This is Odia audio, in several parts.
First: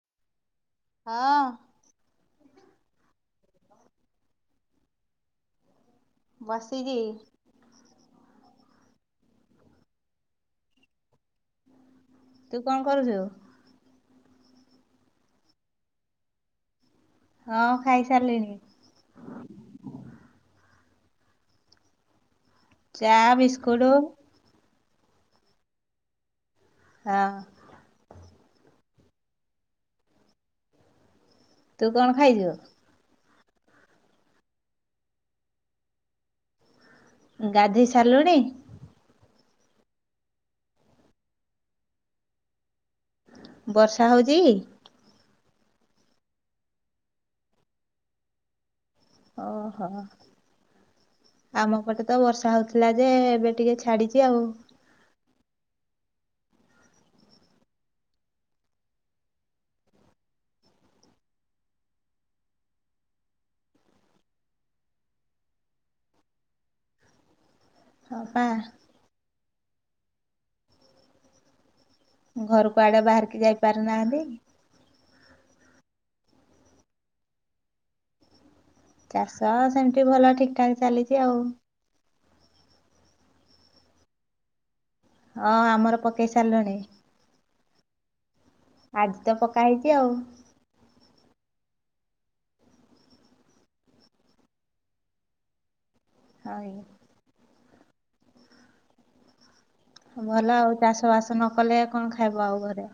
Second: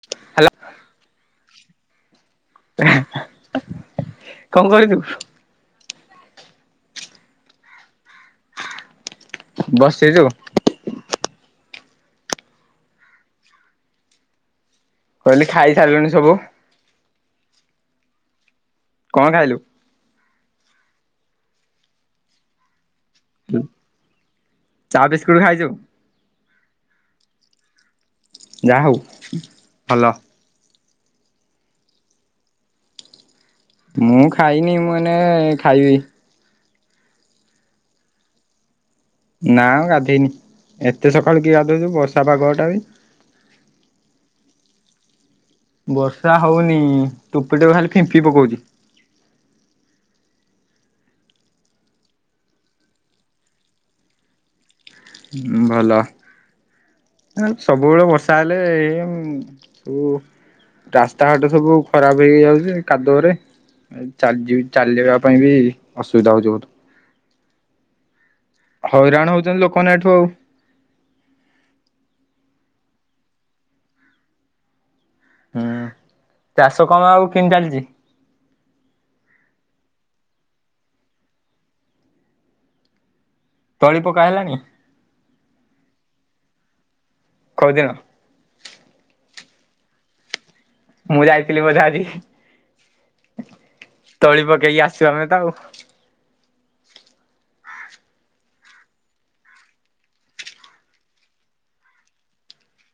ହ୍ୟାଲୋ। ହଁ। [inaudible] କଣ କରୁଚୁ? ବସିଚି। ବସିଚୁ। ତୁ କଣ କରୁଚୁ? କହିଲି ଖାଇ ସାରିଲୁଣି ସବୁ? ହଁ ଖାଇସାରିଲିଣି। କଣ ଖାଇଲୁ? ଚା ବିସ୍କୁଟୁ। ଚା ବିସ୍କୁଟୁ ଖାଇଚୁ। ହଁ। ଯାହା ହଉ ଭଲ। ତୁ କଣ ଖାଇଚୁ? ମୁଁ ଖାଇନି ମୁଁ ଏଇନା ଖାଇବି। ଗାଧେଇ ସାରିଲୁଣି? ନା ଗାଧେଇନି ଏତେ ସକାଳୁ କିଏ ଗଧୋଉଚି ବର୍ଷା ପାଗ ଟା ବି। ବର୍ଷା ହଉଚି? ବର୍ଷା ହଉନି ଟୋପେ ଟୋପେ ଖାଲି ଫିମ୍ପିଡ଼ି ପକୋଉଚି। ଓହୋ। ଆମ ପଟେ ତ ବର୍ଷା ହଉଥିଲା ଯେ ଏବେ ଟିକେ ଛାଡିଚି ଆଉ। ଭଲ। ସବୁବେଳେ ବର୍ଷା ହେଲେ ଏମ୍ କୁ ରାସ୍ତା ଘାଟ ସବୁ ଖରାପ ହେଇ ଯାଉଚି କାଦୁଅରେ ଏଚାଯିବି ଚାଲିବା ପାଇଁ ବି ଅସୁବିଧା ହଉଚି ବହୁତ। ହ ପା ହଇରାଣ ହଉଛନ୍ତି ଲୋକମାନେ ଏଠୁ ଆଉ ଘରୁ କୁଆଡେ ବାହାରିକି ଯାଇ ପାରୁନାହାନ୍ତି। ହୁଁ, ଚାଷ କାମ ଆଉ କିମିତି ଚାଲିଚି? ଚାଷ ସେମିତି ଭଲ ଠିକ୍ ଠାକ୍ ଚାଲିଚି ଆଉ। ତଳି ପକା ହେଲାଣି? ହଁ ଆମର ପକେଇ ସାରିଲୁଣି। କୋଉଦିନ? ଆଜି ତ ପକା ହେଇଛି ଆଉ। ମୁଁ ଯାଇଥିଲି ବୋଧେ ଆଜି ତଳି ପକେଇକି ଆସିଚୁ ଆମେ ତ ଆଉ ଆଭି ଭଲ ଆଉ ଚାଷ ବାସ ନ କଲେ କଣ ଖାଇବ ଆଉ ଘରେ।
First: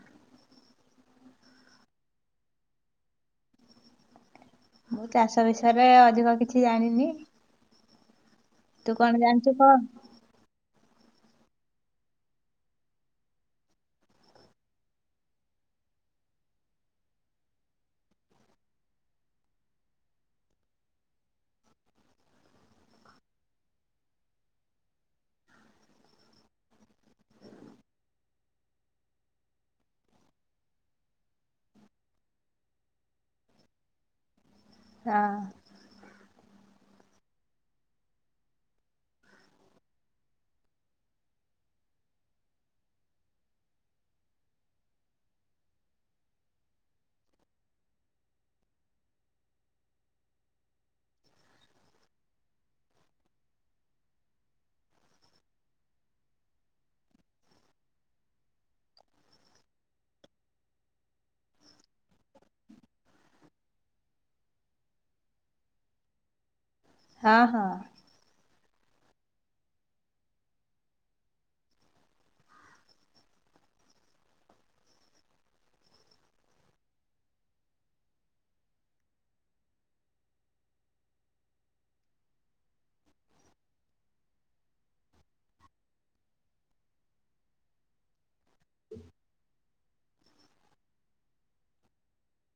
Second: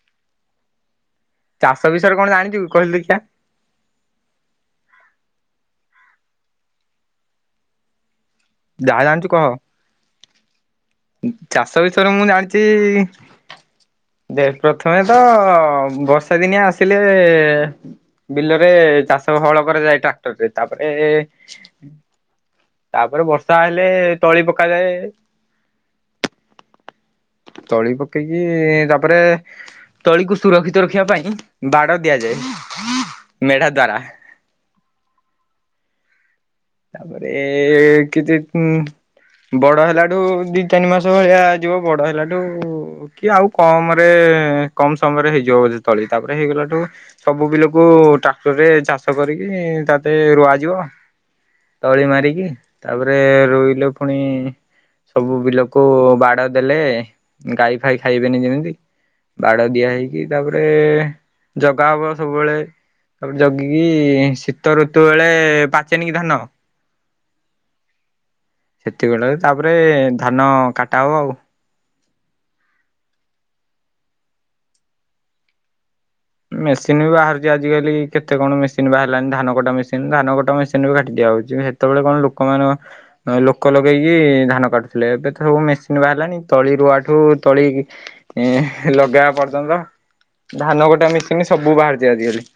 ଚାଷ ବିଷୟରେ କଣ ଜାଣିଚୁ କହିଲୁ ଦେଖିଆ? ମୁଁ ଚାଷ ବିଷୟରେ ଅଧିକ କିଛି ଜାଣିନି। ତୁ ଯାହା କଣ ଜାଣିଛୁ ଜାଣିଚୁ କହ? ଚାଷ ବିଷୟରେ ମୁଁ ଜାଣିଚି ଦେଖ ପ୍ରଥମେ ତ ବର୍ଷା ଦିନିଆ ଆସିଲେ ବିଲରେ ଚାଷ ହଳ କରାଯାଏ ଟ୍ରାକ୍ଟର ରେ, ତାପରେ ତାପରେ ବର୍ଷା ଆଇଲେ ତଳି ପକାଯାଏ। ତଳି ପକେଇକି ତାପରେ ତଳିକୁ ସୁରକ୍ଷିତ ରଖିବା ପାଇଁ ବାଡ଼ ଦିଆଯାଏ ମେଢା ଦ୍ଵାରା। ହଁ। ତାପରେ କିଛି ଉଁ ବଡ ହେଲାଠୁ ଦି ତାନି ମାସ ଭଳିଆ ଯିବ ବଡ ହେଲାଠୁ କି ଆଉ କମରେ କମ ସମୟରେ ହେଇଯିବ ବୋଧେ ତଳି ତାପରେ ହେଇଗଲାଠୁ ସବୁ ବିଲକୁ ଟ୍ରାକ୍ଟରରେ ଚାଷ କରିକି ତାତେ ରୁଆଯିବ। ତଳି ମାରିକି ତାପରେ ରୁଇଲେ ପୁଣି ସବୁ ବିଲକୁ ବାଡ଼ ଦେଲେ ଗାଈଫାଇ ଖାଇବେନି ଯେମିତି, ବାଡ ଦିଆହେଇକି ତାପରେ ଜଗା ହବ ସବୁବେଳେ। ତାପରେ ଜଗିକି ଶୀତ ଋତୁ ବେଳେ ପାଚେନି କି ଧାନ? ହଁ-ହଁ। ସେତିକି ବେଳେ ତାପରେ ଧାନ କାଟା ହବ ଆଉ। ମେସିନ ବି ବାହାରୁଛି ଆଜିକାଲି କେତେ କଣ ମେସିନ ବାହାରିଲାନି ଧାନ କଟା ମେସିନ ଧାନ କଟା ମେସିନ ବି କାଟି ଦିଆଯାଉଛି। ସେ ସେତେବେଳେ କଣ ଲୋକମାନଙ୍କ ଲୋକ ଲଗେଇକି ଧାନ କାଟୁଥିଲେ ଏବେ ତ ସବୁ ମେସିନ ବାହାରିଲାଣି ତଳି ରୁଆଠୁ ତଳି ଏଁ ଲଗେଇବା ପର୍ଯ୍ୟନ୍ତ, ଧାନକଟା ମେସିନି ସବୁ ବାହାରିଛି ଆଜିକାଲି।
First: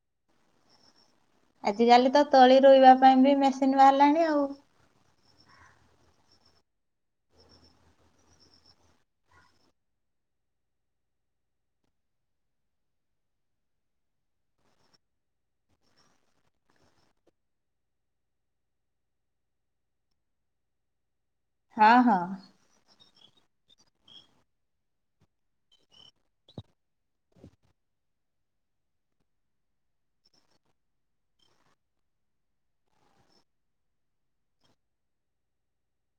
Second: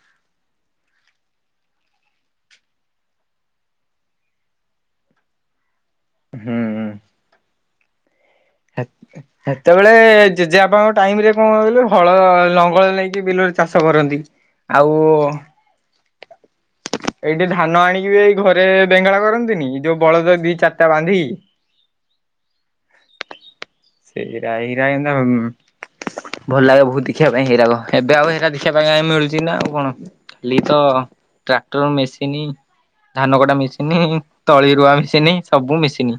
ଆଜିକାଲି ତ ତଳି ରୁଇଁବା ପାଇଁ ବି ମେସିନ୍ ବାହାରିଲାଣି ଆଉ। ହୁଁଉ। ହେତ୍ ସେତେବେଳେ ଜେଜେବାପାଙ୍କ ଟାଇମରେ କଣ କହିଲୁ ହଳ ଲଙ୍ଗଳ ନେଇକି ବିଲରେ ଚାଷ କରନ୍ତି। ଆଉ ଏଇଠି ଧାନ ଆଣିକି ବି ଏଇ ଘରେ ବେଙ୍ଗଳା କରନ୍ତିନି ଯୋଉ ବଳଦ ଦି ଚାରିଟା ବାନ୍ଧିକି। ହଁ-ହଁ। ସେଇରାଇରାଏନ୍ତ୍ ଭଲ ଲାଗେ ବହୁତ୍। ଦେଖିବା ପାଇଁ ହେଇରାକ ଏବେ ଆଉ ହେରା ଦେଖିବା ପାଇଁ ମିଳୁଛି ନା ଆଉ କଣ ଖାଲି ତ ଟ୍ରାକ୍ଟର ମେସିନି, ଧାନ କଟା ମେସିନି, ତଳିରୁଆ ମେସିନି ସବୁ ମେସିନି।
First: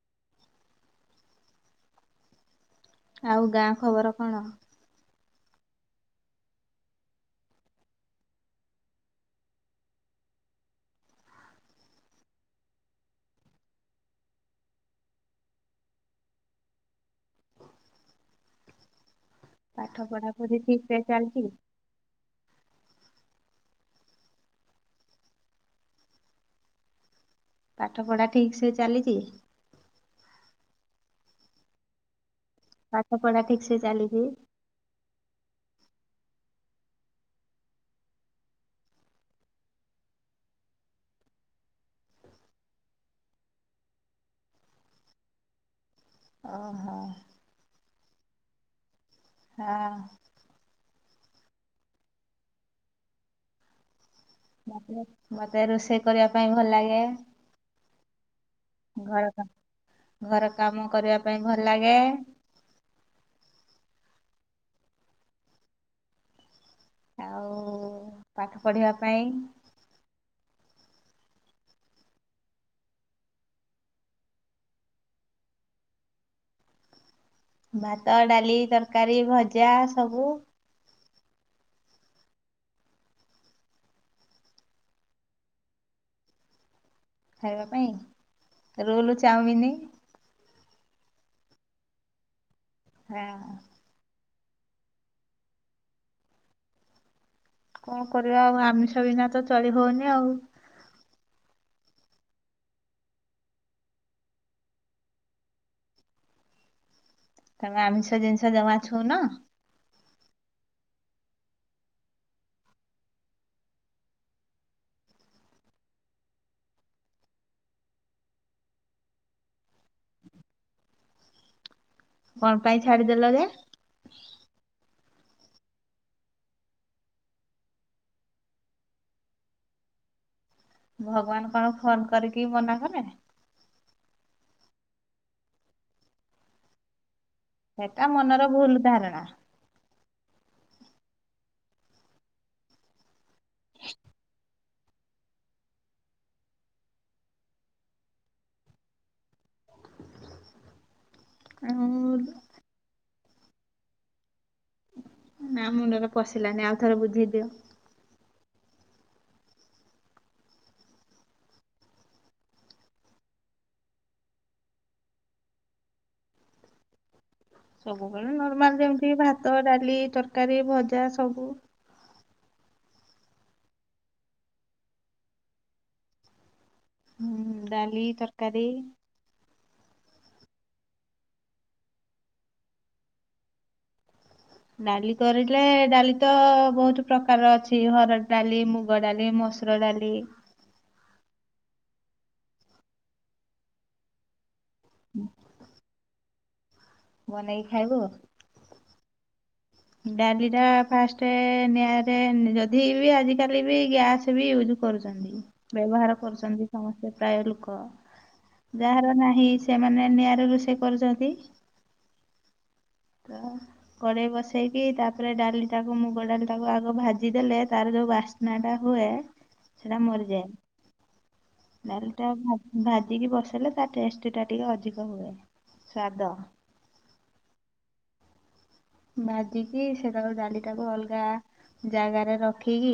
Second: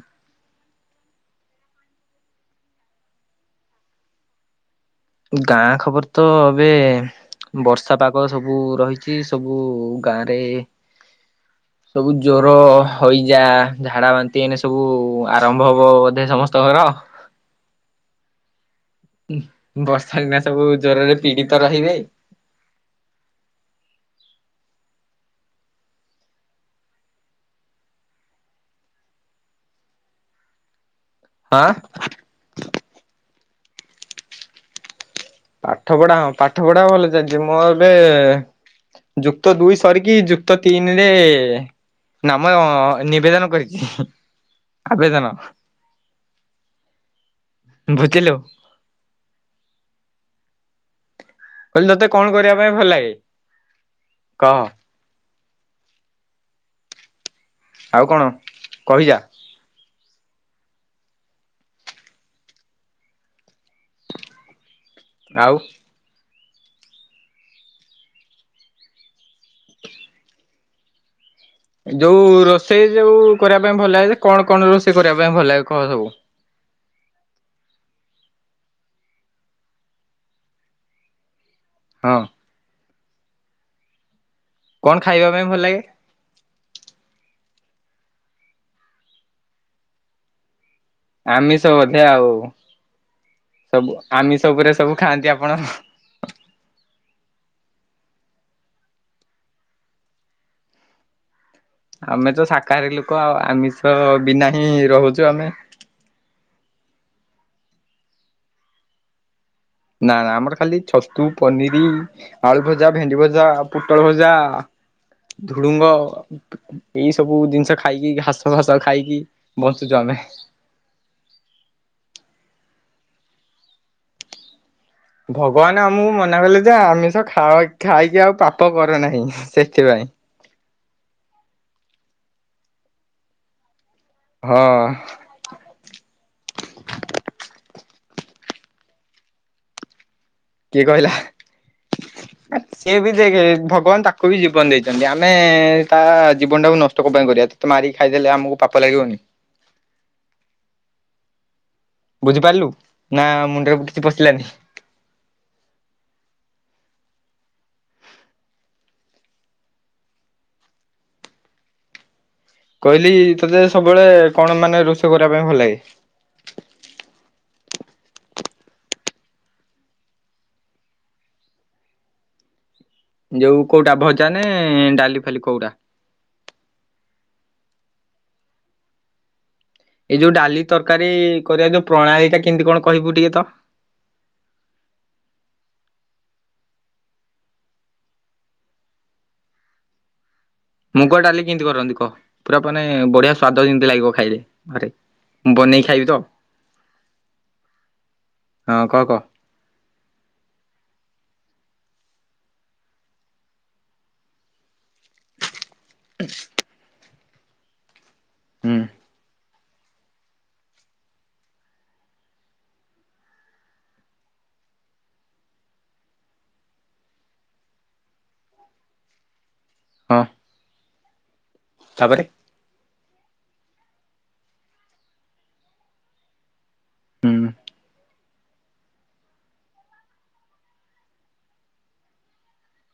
ଆଉ ଗାଁ ଖବର କଣ? ଗାଁ ଖବର ତ ଏବେ। ବର୍ଷା ପାଗ ସବୁ ରହିଛି ସବୁ ଗାଁରେ ସବୁ ଜୋର, ହଇଯା, ଝାଡା, ବାନ୍ତି ଏଇନେ ସବୁ ଆରମ୍ଭ ହବ ବୋଧେ ସମସ୍ତଙ୍କର। ପାଠ ବର୍ଷାଦିନେ ପଢାପଢି ସବୁ ଠିକ ରେ ଜରରେ ଚାଲିଛି ପୀଡିତ ରହିବେ। ପାଠପଢ଼ା ଠିକ୍ ସେ ଚାଲିଚି? ଆଁ। ପାଠପଢା ଠିକ୍ ସେ ଚାଲିଛି? ପାଠପଢା ହଁ ପାଠପଢା ଭଲ ଚାଲିଛି ମୁଁ ଏବେ ଯୁକ୍ତଦୁଇ ସରିକି ଯୁକ୍ତତିନିରେ ନାମ ନିବେଦନ କରିଛି ଆବେଦନ ଅହ। ବୁଝିଲୁ? ଆ। କହିଲ ତତେ କଣ କରିବା ପାଇଁ ଭଲ ଲାଗେ କହ? ମତେ ରୋଷେଇ କରିବା ପାଇଁ ଭଲଲାଗେ। ଆଉ କଣ କହିଯା ଘର କାମ ଘର କାମ କରିବା ପାଇଁ ଭଲ ଲାଗେ। ଆଉ ଆଉ ପାଠ ପଢ଼ିବା ପାଇଁ। ଯୋଉ ରୋଷେଇ ଯୋଉ କରିବା ପାଇଁ ଭଲ ଲାଗେ ଯେ କଣ କଣ ରୋଷେଇ କରିବା ପାଇଁ ଭଲ ଲାଗେ କହ ସବୁ ଭାତ, ଡାଲି, ତରକାରୀ, ଭଜା ସବୁ ହଁ। କଣ ଖାଇବାପାଇଁ ଭଲ ଲାଗେ? ଖାଇବା ପାଇଁ ରୋଲ, ଚାଉମିନି ଆମିଷ ବୋଧେ ଆଉ ହଁ। ସବୁ ଆମିଶ ଉପରେ ସବୁ ଖାଆନ୍ତି ଆପଣ। କଣ କରିବା ଆଉ ଆମିଷ ବିନା ତ ଚଳି ହଉନି ଆଉ ଆମେ ତ ଶାକାହାରୀ ଲୋକ ଆଉ ଆମିଷ ବିନା ହିଁ ରହୁଛୁ ଆମେ? ତମେ ଆମିଷ ଜିନିଷ ଜମା ଛୁଉନ? ନା ନା ଆମର ଖାଲି ଛତୁ ପନିରି ଆଳୁ ଭଜା, ଭେଣ୍ଡି ଭଜା, ପୋଟଳ ଭଜା, ଧୁଡୁଙ୍ଗ ଏଇ ସବୁ ଜିନିଷ ଖାଇକି ଘାସ ଭାସ ଖାଇକି ବଞ୍ଚୁଛୁ ଆମେ। କଣ ପାଇଁ ଛାଡିଦେଲ ଯେ? ଭଗବାନ ଆମକୁ ମନା କଲେ ଯେ ଆମିଷ ଖାଓ ଖାଇକି ଆଉ ପାପ କର ନାହିଁ ସେଥିପାଇଁ? ଭଗବାନ କଣ ଫୋନ୍ କରିକି ମନା କଲେ? ହଁ। ସେଟା ମନର ଭୁଲ୍ ଧାରଣା। କିଏ କହିଲା ସିଏ ବି ଦେଖେ ଭଗବାନ୍ ତାକୁ ବି ଜୀବନ ଦେଇଛି। ଯେମତି ଆମେ ତା ଜୀବନଟାକୁ ନଷ୍ଟ କଣ ପାଇଁ କରିବା ତତେ ମାରିକି ଖାଇଦେଲେ ଆମକୁ ପାପ ଲାଗିବନି? ଆ ହୁଁ ହୁଁ। ବୁଝିପାରିଲୁ ନା ମୁଣ୍ଡରେ କିଛି ପଶିଲାନି? ନା ମୁଣ୍ଡରେ ପଶିଲାନି ଆଉ ଥରେ ବୁଝେଇ ଦିଅ? କହିଲି ତୋତେ ସବୁବେଳେ କଣ ମାନେ ରୋଷେଇ କରିବା ପାଇଁ ଭଲ ଲାଗେ? ସବୁବେଳେ ନର୍ମାଲ୍ ଯେମିତି ଭାତ ଡାଲି ତରକାରୀ ଭଜା ସବୁ। ଯୋଉ କୋଉଟା ଭଜା ନେ ଡାଲି ଫାଲି କୋଉଟା? ଡାଲି ତରକାରୀ ଏଇ ଯୋଉ ଡାଲି ତରକାରୀ କରିବା ଯୋଉ ପ୍ରଣାଳୀ ଟା କେମିତି କଣ କହିବୁ ଟିକେ ତ? ଡାଲି କରିଲେ ଡାଲି ତ ବହୁତ ପ୍ରକାର ଅଛି ହରଡ ଡାଲି ମୁଗ ଡାଲି ମସ ସୂତ୍ର ଡାଲି- ମୁଗ ଡାଲି କେମିତି କରନ୍ତି କହ ପୁରା ମାନେ ବଢିଆ ସ୍ୱାଦ ଯେମିତି ଲାଗିବ ଖାଇଲେ ଆରେ? [unintelligible] ବନେଇକି ଖାଇବି ତ? ବନେଇକି ଖାଇବୁ। ହଁ କହ କହ? ଡାଲି ଟା ଫାଷ୍ଟ ନିଆଁରେ ଯଦି ବି ଆଜିକାଲି ବି ଗ୍ୟାସ ବି ୟୁଜ୍ କରୁଛନ୍ତି ବ୍ୟବହାର କରୁଛନ୍ତି ସମସ୍ତେ ପ୍ରାୟ୍ ଲୋକ ହୁଁ ଯାହାର ନାହିଁ ସେମାନେ ନିଆଁ ରେ ରୋଷେଇ କରୁଛନ୍ତି। ଆଉ କଡେଇ ବଶି ଠେଇକି ତାପରେ ଡାଲିଟାକୁ ମୁଗ ଡାଲିଟାକୁ ଆଗ ଭାଜିଦେଲେ ତାର ଯୋଉ ବାସ୍ନା ଟା ହୁଏ? ସେଟା ହଁ ମରିଯାଏ ଡ଼ାଲି ତାପରେ ଟା ଭାଜିକି ବସେଇଲେ ତା ଟେଷ୍ଟ୍ ଟା ଟିକେ ଅଧିକ ହୁଏ ସ୍ଵାଦ। ହୁଁ ଭାଜିକି ସେଟାକୁ ଡାଲିଟାକୁ ଅଲଗା ଜାଗାରେ ରଖିକି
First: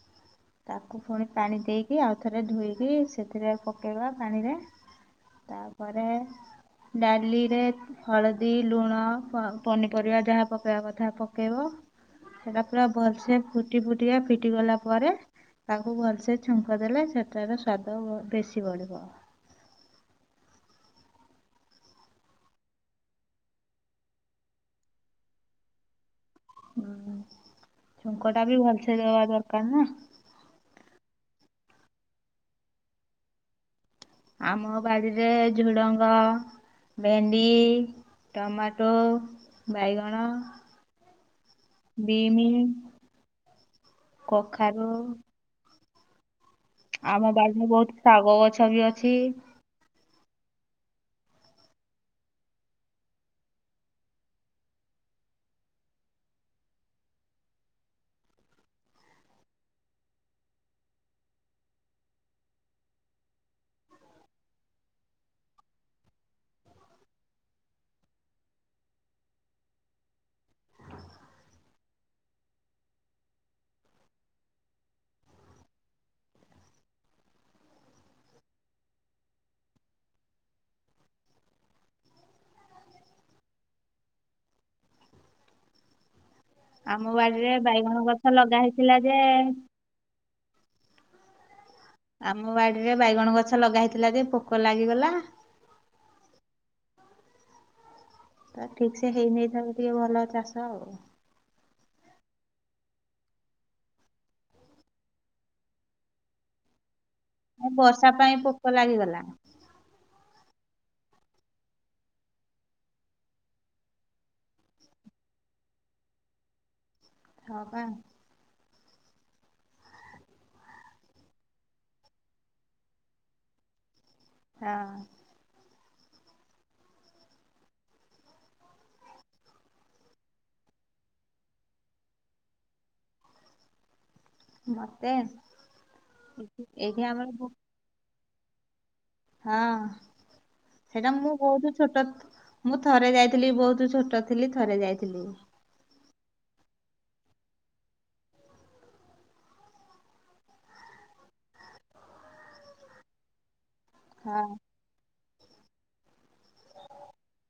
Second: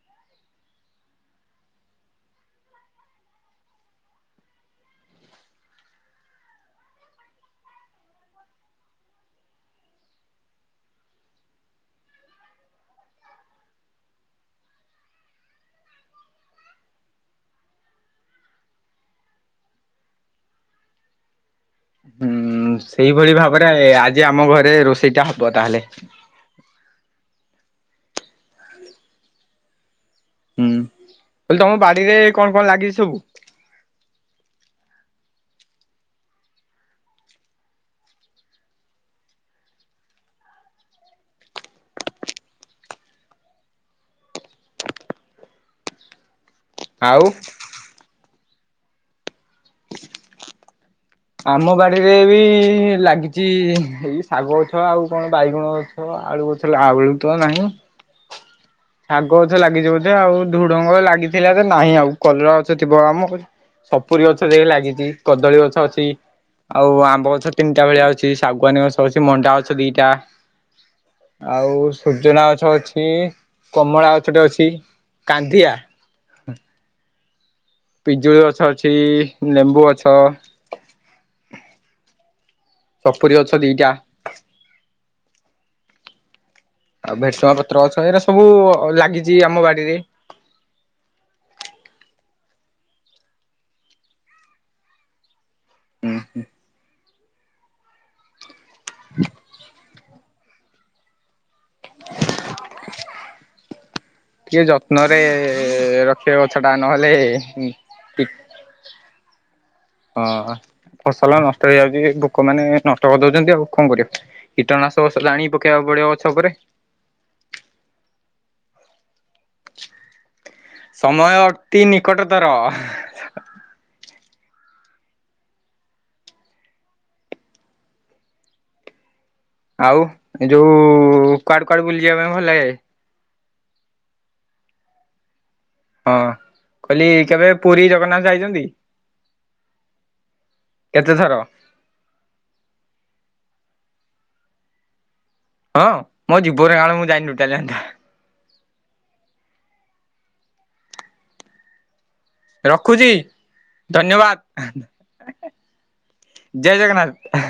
[inaudible] ତାକୁ ପୁଣି ପାଣି ଦେଇକି ଆଉ ଥରେ ଧୋଇକି ସେଥିରେ ପକାଇବା ପାଣିରେ। ତାପରେ ଡାଲିରେ ହଳଦୀ ଲୁଣ ପାଉ। ପନିପରିବା ଯାହା ପକେଇବା କଥା ପକେଇବ। ହେଲାପୁରା ଭଲସେ ଫୁଟି ଫୁଟିକା ଫିଟି ଗଲା ପରେ? ତାକୁ ଭଲସେ ଛୁଙ୍କ ଦେଲେ ସେଠାର ସ୍ୱାଦ ବେଶୀ ବଢ଼ିବ। ହୁଁ ସେଇଭଳି ଭାବରେ ଆଜି ଆମ ଘରେ ରୋଷେଇ ଟା ହବ ତାହେଲେ? ହୁଁ ଛୁଙ୍କ ଟା ବି ଭଲସେ ଦବା ଦରକାର ନା? ହୁଁ ତମ ବାଡିରେ କଣ କଣ ଲାଗିଛି ସବୁ? ଆମ ବାଡ଼ିରେ ଝୁଡ଼ଙ୍ଗ ଭେଣ୍ଡି ଟମାଟୋ ବାଇଗଣ ବିଇମି କଖାରୁ ଆଉ ଆମ ବାଡ଼ିରେ ବହୁତ୍ ଶାଗ ଗଛ ବି ଅଛି? [unintelligible] ଆମ ବାଡିରେ ବି ଲାଗିଛି ଏଇ ଶାଗ ଗଛ ଆଉ କଣ ବାଇଗଣ ଆଳୁ ଗଛ ଆଳୁ ନାହିଁ। ଶାଗ ଗଛ ଲାଗିଛି ବୋଧେ ଆଉ ଧୁଢଙ୍ଗ ଲାଗିଥିଲା ତ ନାହିଁ ଆଉ କଲରା ଗଛ ଥିବ କମ କ ସପୁରୀ ଗଛ ଯି ଲାଗିଛି କଦଳୀ ଗଛ ଅଛି ଆଉ ଆମ୍ବ ଗଛ ତିନିଟା ଭଳିଆ ଅଉଛି ଶାଗୁଆନୀ ଗଛ ଅଉଛି ମଣ୍ଡା ଗଛ ଦିଟା। ଆଉ ସୂଜନା ଗଛ ଅଛି କମଳା ଗଛ ଟେ ଅଛି। କାନ୍ଦିଆ। ପିଜୁଳି ଗଛ ଅଛି ଲେମ୍ବୁ ଗଛ। ସପୁରିୀ ଗଛ ଦିଇଟା। ଆମ ଆଉ ଭେରସୁଙ୍ଗା ବାଡିରେ ପତ୍ର ବାଇଗଣ ଏରା ଗଛ ସବୁ ଲଗା ହେଇଥିଲା ଯେ ଲାଗିଛି ଆମ ବାଡିରେ। ଆମ ବାଡିରେ ବାଇଗଣ ଗଛ ଲଗା ହେଇଥିଲା ଯେ ପୋକ ଲାଗିଗଲା। ହୁଁ ହୁଁ। ତ ଠିକ୍ ସେ [unintelligible] ଟିକେ ଭଲ ଚାଷ ଆଉ। ଟିକେ ଯତ୍ନରେ ରଖିବ ଗଛ ଟା ନ ହେଲେ ଆ ବର୍ଷା ପାଇଁ ପୋକ ଲାଗିଗଲା। ହଁ ଫସଲ ନଷ୍ଟ ହେଇଯାଉଛି ପୋକ ମାନେ ନଷ୍ଟ କରିଦଉଛନ୍ତି ଆଉ କଣ କରିବା। କୀଟନାଶକ ଔଷଧ ଆଣି ପକେଇବାକୁ ପଡିବ ଗଛ ଉପରେ। ହଁ ବା। ସମୟ ଅତି ନିକଟତର। ହଁ। ଆଉ, ଏଇ ଯୋଉ କୁଆଡେ-କୁଆଡେ ବୁଲି ଯିବା ପାଇଁ ଭଲ ଲାଗେ? ମୋତେ। ହଁ କହିଲି କେବେ ପୁରୀ ଜଗନ୍ନାଥ ଯାଇଛନ୍ତି? ହଁ। ସେଇଟା କେତେଥର? ମୁଁ ବହୁତ ଛୋଟ। ମୁଁ ଥରେ ଯାଇଥିଲି ବହୁତ୍ ଛୋଟ ଥିଲି ଥରେ ଯାଇଥିଲି। ହଁ। ମୋ ଜୀବନ ରାଣ ମୁଁ ଯାଇନି ଟୋଟାଲି ଜାଣିଚ। ରଖୁଚି ଧନ୍ୟବାଦ୍। ହଁ ଜୟ ଜଗନ୍ନାଥ।